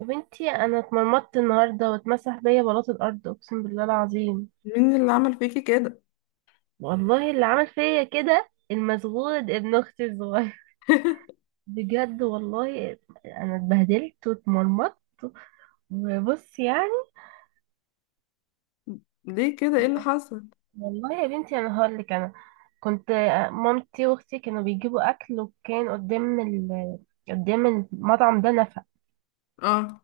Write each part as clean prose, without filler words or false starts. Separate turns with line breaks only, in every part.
يا بنتي، انا اتمرمطت النهارده واتمسح بيا بلاط الارض، اقسم بالله العظيم.
مين اللي عمل فيكي كده؟
والله اللي عمل فيا كده المسغود ابن اختي الصغير، بجد والله. انا اتبهدلت واتمرمطت وبص يعني.
ليه كده؟ ايه اللي حصل؟
والله يا بنتي انا هقول لك، انا كنت مامتي واختي كانوا بيجيبوا اكل، وكان قدام قدام المطعم ده نفق،
اه.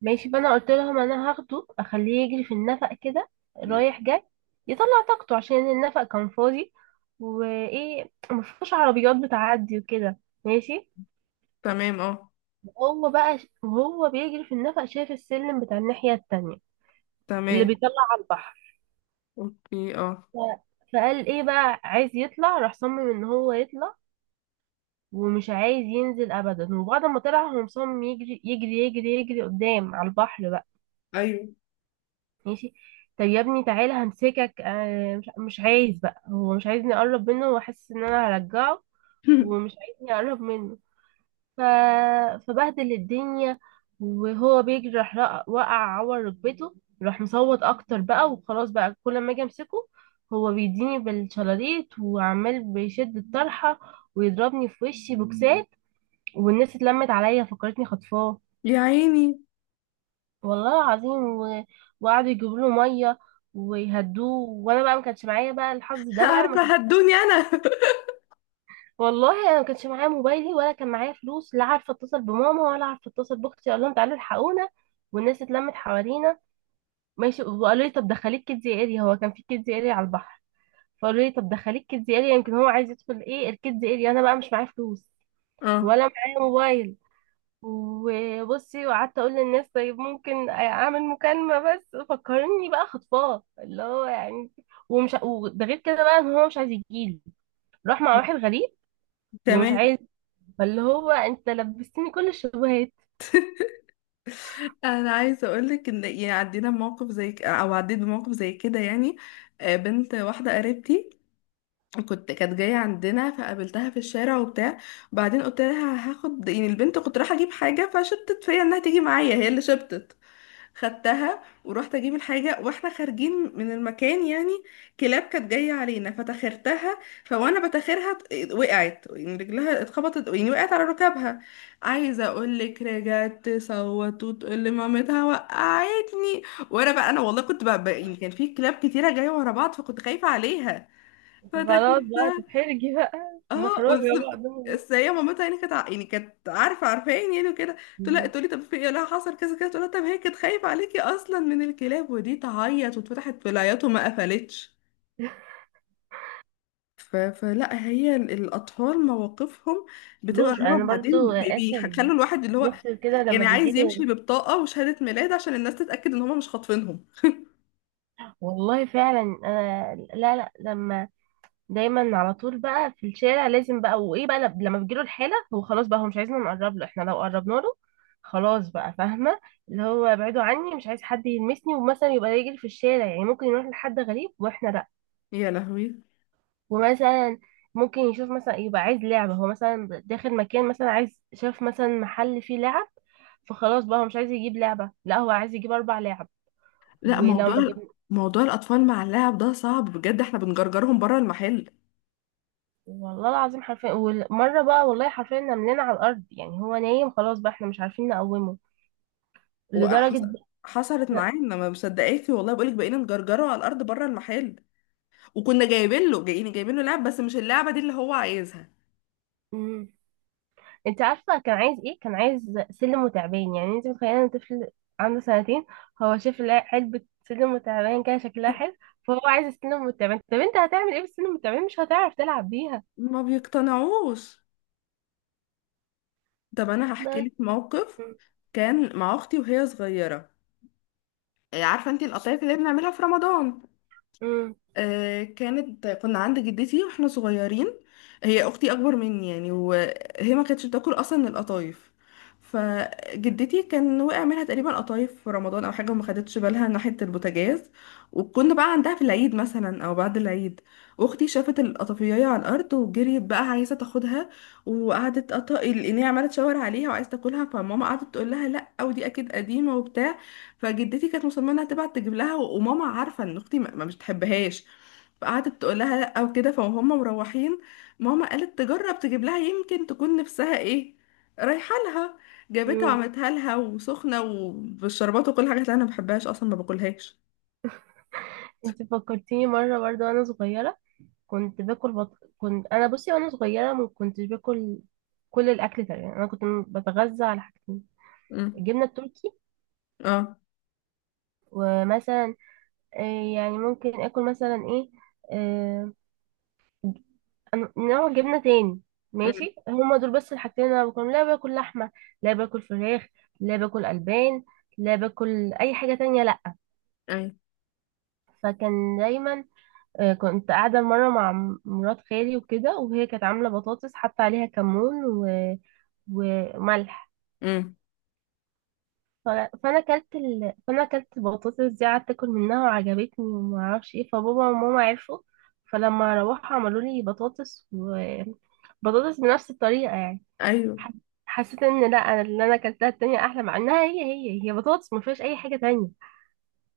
ماشي. فانا قلت لهم انا هاخده اخليه يجري في النفق كده،
مم.
رايح جاي، يطلع طاقته، عشان النفق كان فاضي وايه، مفيش عربيات بتعدي وكده، ماشي.
تمام. اه.
وهو بقى وهو بيجري في النفق شايف السلم بتاع الناحية التانية اللي
تمام.
بيطلع على البحر.
اوكي. اه.
ف... فقال ايه بقى، عايز يطلع، راح صمم ان هو يطلع ومش عايز ينزل ابدا. وبعد ما طلع هو مصمم يجري يجري يجري يجري قدام على البحر بقى،
ايوه.
ماشي. طب يا ابني تعالى همسكك، مش عايز بقى، هو مش عايزني اقرب منه وحاسس ان انا هرجعه، ومش عايزني اقرب منه. ف... فبهدل الدنيا. وهو بيجري راح وقع عور ركبته، راح مصوت اكتر بقى. وخلاص بقى كل ما اجي امسكه هو بيديني بالشلاليت وعمال بيشد الطرحة ويضربني في وشي بوكسات، والناس اتلمت عليا فكرتني خطفاه،
يا عيني.
والله العظيم. و... وقعدوا يجيبوا له ميه ويهدوه، وانا بقى ما كانش معايا بقى الحظ ده بقى، ما كان...
عارفه، هدوني انا.
والله انا ما كانش معايا موبايلي ولا كان معايا فلوس، لا عارفه اتصل بماما ولا عارفه اتصل باختي اقول لهم تعالوا الحقونا. والناس اتلمت حوالينا، ماشي. وقالوا لي طب دخليك كيدز اريا، هو كان في كيدز اريا على البحر. فقالوا لي طب دخليك كيدز اريا، يمكن هو عايز يدخل. ايه الكيدز اريا، انا بقى مش معايا فلوس
اه،
ولا معايا موبايل. وبصي، وقعدت اقول للناس طيب ممكن اعمل مكالمه، بس فكرني بقى خطفاه، اللي هو يعني، ومش وده غير كده بقى ان هو مش عايز يجيلي، راح مع واحد غريب ومش
تمام.
عايز، فاللي هو انت لبستني كل الشبهات،
انا عايزه اقولك ان، يعني، عدينا بموقف زي او عديت بموقف زي كده، يعني. بنت واحده قريبتي كانت جايه عندنا، فقابلتها في الشارع وبتاع. بعدين قلت لها هاخد، يعني البنت، كنت رايحه اجيب حاجه فشبتت فيا انها تيجي معايا، هي اللي شبتت. خدتها ورحت اجيب الحاجه، واحنا خارجين من المكان يعني كلاب كانت جايه علينا فتاخرتها. فوانا بتاخرها وقعت، يعني رجلها اتخبطت، يعني وقعت على ركبها. عايزه اقول لك، رجعت تصوت وتقول لمامتها وقعتني. وانا بقى انا والله كنت بقى يعني كان في كلاب كتيره جايه ورا بعض، فكنت خايفه عليها
خلاص
فتاخرتها.
بقى تتحرجي بقى،
اه،
محرجه
بس.
بقى قدام
بس هي مامتها يعني كانت يعني كانت عارفين يعني وكده. تقول لها،
الناس.
تقول لي طب في ايه، لا حصل كذا كذا، تقول لها طب هي كانت خايفه عليكي اصلا من الكلاب، ودي تعيط، واتفتحت في العياط وما قفلتش. فلا، هي الاطفال مواقفهم بتبقى
فلوس
غريبه،
انا
وبعدين
برضو اسر
بيخلوا الواحد اللي هو،
يخطر كده لما
يعني عايز يمشي
بيجيلي.
ببطاقه وشهاده ميلاد عشان الناس تتاكد ان هم مش خاطفينهم.
والله فعلا انا، لا لما دايما على طول بقى في الشارع، لازم بقى وايه بقى، لما بتجيله الحالة هو خلاص بقى، هو مش عايزنا نقرب له. احنا لو قربنا له، خلاص بقى، فاهمة؟ اللي هو ابعدوا عني، مش عايز حد يلمسني. ومثلا يبقى يجري في الشارع، يعني ممكن يروح لحد غريب واحنا لا.
يا لهوي.
ومثلا ممكن يشوف، مثلا يبقى عايز لعبة، هو مثلا داخل مكان، مثلا عايز، شاف مثلا محل فيه لعب، فخلاص بقى هو مش عايز يجيب لعبة، لا هو عايز يجيب أربع لعب.
لا،
ولو ما
موضوع
جبنا،
موضوع الاطفال مع اللعب ده صعب بجد، احنا بنجرجرهم بره المحل.
والله العظيم حرفيا. ومرة بقى والله حرفيا نملنا على الأرض، يعني هو نايم خلاص بقى، احنا مش عارفين نقومه، لدرجة.
وحصل حصلت معانا، ما مصدقاكي؟ والله بقولك، بقينا نجرجره على الارض بره المحل، وكنا جايبين له لعب بس مش اللعبه دي اللي هو عايزها.
مم. انت عارفة كان عايز ايه؟ كان عايز سلم وتعبان، يعني انت متخيلة ان طفل عنده سنتين هو شاف علبة سلم وتعبان كده شكلها حلو، فهو عايز السلم والتعبان. طب انت هتعمل ايه بالسلم والتعبان، مش هتعرف تلعب بيها.
ما بيقتنعوش. طب انا هحكي
بس.
لك موقف. كان مع اختي وهي صغيره. إيه، عارفه انت القطايف اللي بنعملها في رمضان؟
مم.
كنا عند جدتي واحنا صغيرين. هي اختي اكبر مني يعني، وهي ما كانتش بتاكل اصلا القطايف. فجدتي كان وقع منها تقريبا قطايف في رمضان او حاجه وما خدتش بالها ناحيه البوتاجاز. وكنا بقى عندها في العيد مثلا او بعد العيد، واختي شافت القطافيه على الارض وجريت بقى عايزه تاخدها. وقعدت القنية عماله تشاور عليها وعايزه تاكلها. فماما قعدت تقول لها لا، ودي اكيد قديمه وبتاع. فجدتي كانت مصممه انها تبعت تجيب لها، وماما عارفه ان اختي مش بتحبهاش، فقعدت تقول لها لا وكده. فهم مروحين، ماما قالت تجرب تجيب لها يمكن تكون نفسها ايه، رايحه لها. جابتها
مم.
وعملتها لها وسخنه وبالشربات وكل حاجه، قالت لها انا ما بحبهاش اصلا ما باكلهاش.
انت فكرتيني مرة برضه وانا صغيرة، كنت كنت انا بصي وانا صغيرة ما كنتش باكل كل الاكل تقريبا. انا كنت بتغذى على حاجتين،
امم.
الجبنة التركي،
اه.
ومثلا، يعني ممكن اكل مثلا ايه، آه، نوع جبنه تاني،
امم.
ماشي. هما دول بس الحاجتين اللي انا باكلهم، لا باكل لحمه، لا باكل فراخ، لا باكل البان، لا باكل اي حاجه تانية، لا.
ايوه.
فكان دايما، كنت قاعده مره مع مرات خالي وكده، وهي كانت عامله بطاطس حاطه عليها كمون وملح.
امم.
ف- فانا اكلت فانا اكلت البطاطس دي، قعدت اكل منها وعجبتني وما اعرفش ايه، فبابا وماما عرفوا، فلما روحوا عملوا لي بطاطس، وبطاطس بنفس الطريقه يعني،
ايوه.
ح- حسيت ان لا، أنا اللي انا اكلتها التانية احلى، مع انها هي هي هي بطاطس ما فيهاش اي حاجه تانية.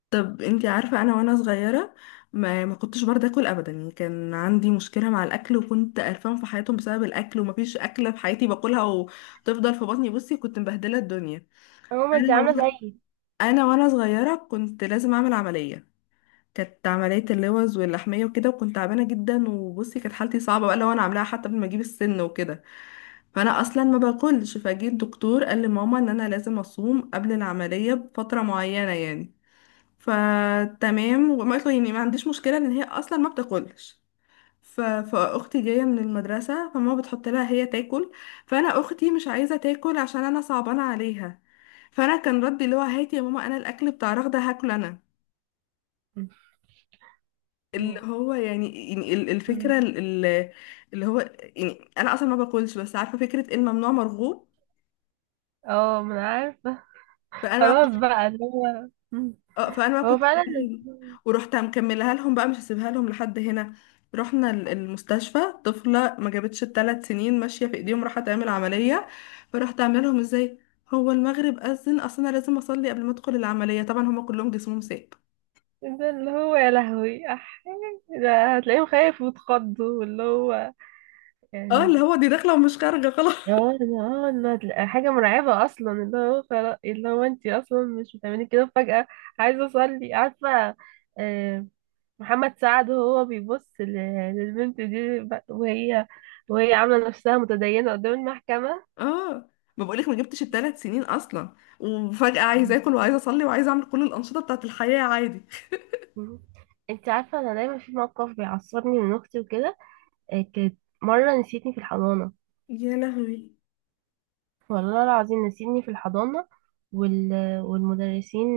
طب انتي عارفه انا وانا صغيره ما كنتش برضه اكل ابدا، يعني كان عندي مشكله مع الاكل، وكنت قرفان في حياتهم بسبب الاكل، ومفيش اكله في حياتي باكلها وتفضل في بطني. بصي كنت مبهدله الدنيا.
ماما انت عامله
انا
زيي
انا وانا صغيره كنت لازم اعمل عمليه، كانت عمليه اللوز واللحميه وكده، وكنت تعبانه جدا. وبصي كانت حالتي صعبه بقى لو انا عاملاها حتى قبل ما اجيب السن وكده. فانا اصلا ما باكلش، فجيت الدكتور قال لماما ان انا لازم اصوم قبل العمليه بفتره معينه يعني. فتمام، وما قلت له، يعني ما عنديش مشكله ان هي اصلا ما بتاكلش. فاختي جايه من المدرسه، فماما بتحط لها هي تاكل. فانا اختي مش عايزه تاكل عشان انا صعبانه عليها. فانا كان ردي اللي هو، هاتي يا ماما انا الاكل بتاع رغده هاكله انا. اللي
و-
هو يعني الفكره
مم.
ال- اللي هو، يعني انا اصلا ما باكلش بس عارفه فكره الممنوع مرغوب.
اه ما انا عارفه.
فانا
خلاص
بقى
بقى اللي هو. مم.
اه فانا بقى
هو فعلا
ورحت مكملها لهم بقى، مش هسيبها لهم لحد هنا. رحنا المستشفى. طفلة ما جابتش ال3 سنين ماشية في ايديهم راح تعمل عملية. فرحت عاملة لهم ازاي؟ هو المغرب أذن، اصل انا لازم اصلي قبل ما ادخل العملية. طبعا هما كلهم جسمهم ساب.
ده اللي هو، يا لهوي. ده هتلاقيهم خايف وتخضوا، واللي هو
اه،
يعني.
اللي هو دي داخلة ومش خارجة خلاص.
هو ده هو ده، اه ده حاجة مرعبة أصلا، اللي هو خلاص اللي هو، أنت أصلا مش بتعملي كده فجأة عايزة أصلي، عارفة؟ آه، محمد سعد وهو بيبص للبنت دي وهي، وهي عاملة نفسها متدينة قدام المحكمة.
اه، ما بقولك ما جبتش ال3 سنين اصلا وفجأة عايزة
مم.
اكل وعايزة اصلي وعايزة اعمل كل الأنشطة بتاعت الحياة عادي.
مم. أنت عارفة أنا دايما في موقف بيعصبني من أختي وكده، كانت مرة نسيتني في الحضانة،
يا لهوي.
والله العظيم نسيتني في الحضانة. وال... والمدرسين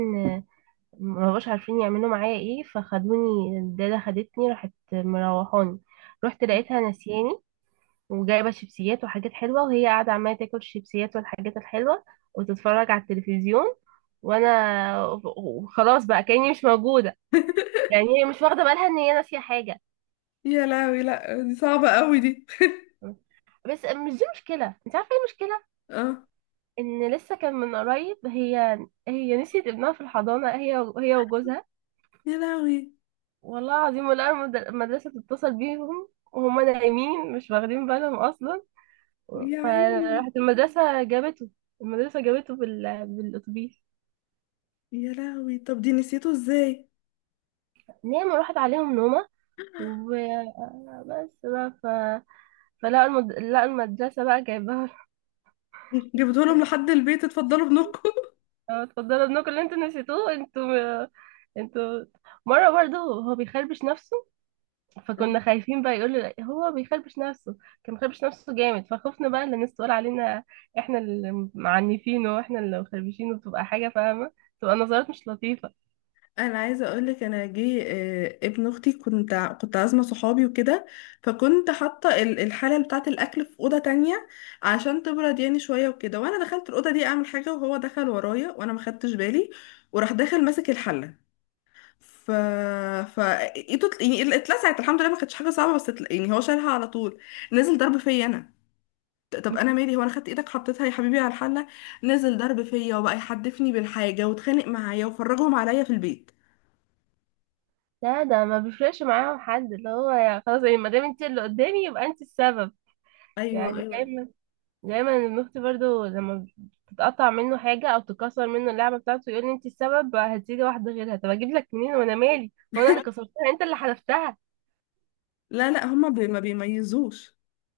ما بقاش عارفين يعملوا معايا ايه، فخدوني الداده، خدتني راحت مروحاني، رحت لقيتها نسياني، وجايبه شيبسيات وحاجات حلوه، وهي قاعده عماله تاكل الشيبسيات والحاجات الحلوه وتتفرج على التلفزيون، وانا، وخلاص بقى كاني مش موجوده. يعني هي مش واخده بالها ان هي ناسيه حاجه.
يا لهوي، لا دي صعبة قوي دي.
بس مش دي مشكله، انت عارفه ايه المشكله؟
اه.
ان لسه كان من قريب هي نسيت ابنها في الحضانه، هي هي وجوزها،
يا لهوي.
والله العظيم. ولا المدرسة تتصل بيهم وهما نايمين مش واخدين بالهم أصلا.
يا عيني.
فراحت المدرسة جابته، المدرسة جابته بالأتوبيس.
يا لهوي، طب دي نسيته ازاي؟
نام وراحت عليهم نومة، وبس بقى. فلقوا لقوا المدرسة بقى جايباها.
جبتوا لهم لحد البيت، اتفضلوا ابنكم.
اه، اتفضلوا ابنكم اللي انتوا نسيتوه انتوا، انتوا. مرة برضه هو بيخربش نفسه، فكنا خايفين بقى يقول له هو بيخربش نفسه، كان بيخربش نفسه جامد، فخفنا بقى ان الناس تقول علينا احنا اللي معنفينه واحنا اللي مخربشينه، بتبقى حاجه فاهمه، تبقى نظرات مش لطيفه.
انا عايزه اقول لك، انا جه ابن اختي، كنت عازمه صحابي وكده، فكنت حاطه الحله بتاعه الاكل في اوضه تانية عشان تبرد يعني شويه وكده. وانا دخلت الاوضه دي اعمل حاجه، وهو دخل ورايا وانا ما خدتش بالي، وراح داخل ماسك الحله. ف ف ايده يعني اتلسعت، الحمد لله ما كانتش حاجه صعبه. بس يعني هو شالها على طول، نزل ضرب فيا انا. طب انا مالي، هو انا خدت ايدك حطيتها يا حبيبي على الحله؟ نزل ضرب فيا، وبقى يحدفني بالحاجه واتخانق معايا وفرجهم عليا في البيت.
لا ده ما بيفرقش معاهم حد، اللي هو يعني خلاص، يعني ما دام انت اللي قدامي يبقى انت السبب،
ايوه،
يعني
ايوه.
دايما. دايما ابن اختي برضو لما تتقطع منه حاجه او تكسر منه اللعبه بتاعته يقول لي انت السبب، هتيجي واحده غيرها، طب اجيب لك منين، وانا مالي، هو انا اللي كسرتها، انت اللي حلفتها.
لا، لا، هما ما بيميزوش.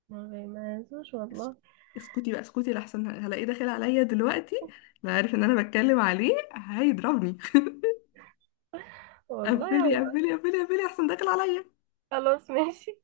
ما بيميزوش
اس-
والله.
اسكتي بقى، اسكتي، لحسن هلاقيه داخل عليا دلوقتي. لا، عارف ان انا بتكلم عليه هيضربني. قفلي،
والله
قفلي، قفلي، قفلي، احسن داخل عليا.
خلاص ماشي.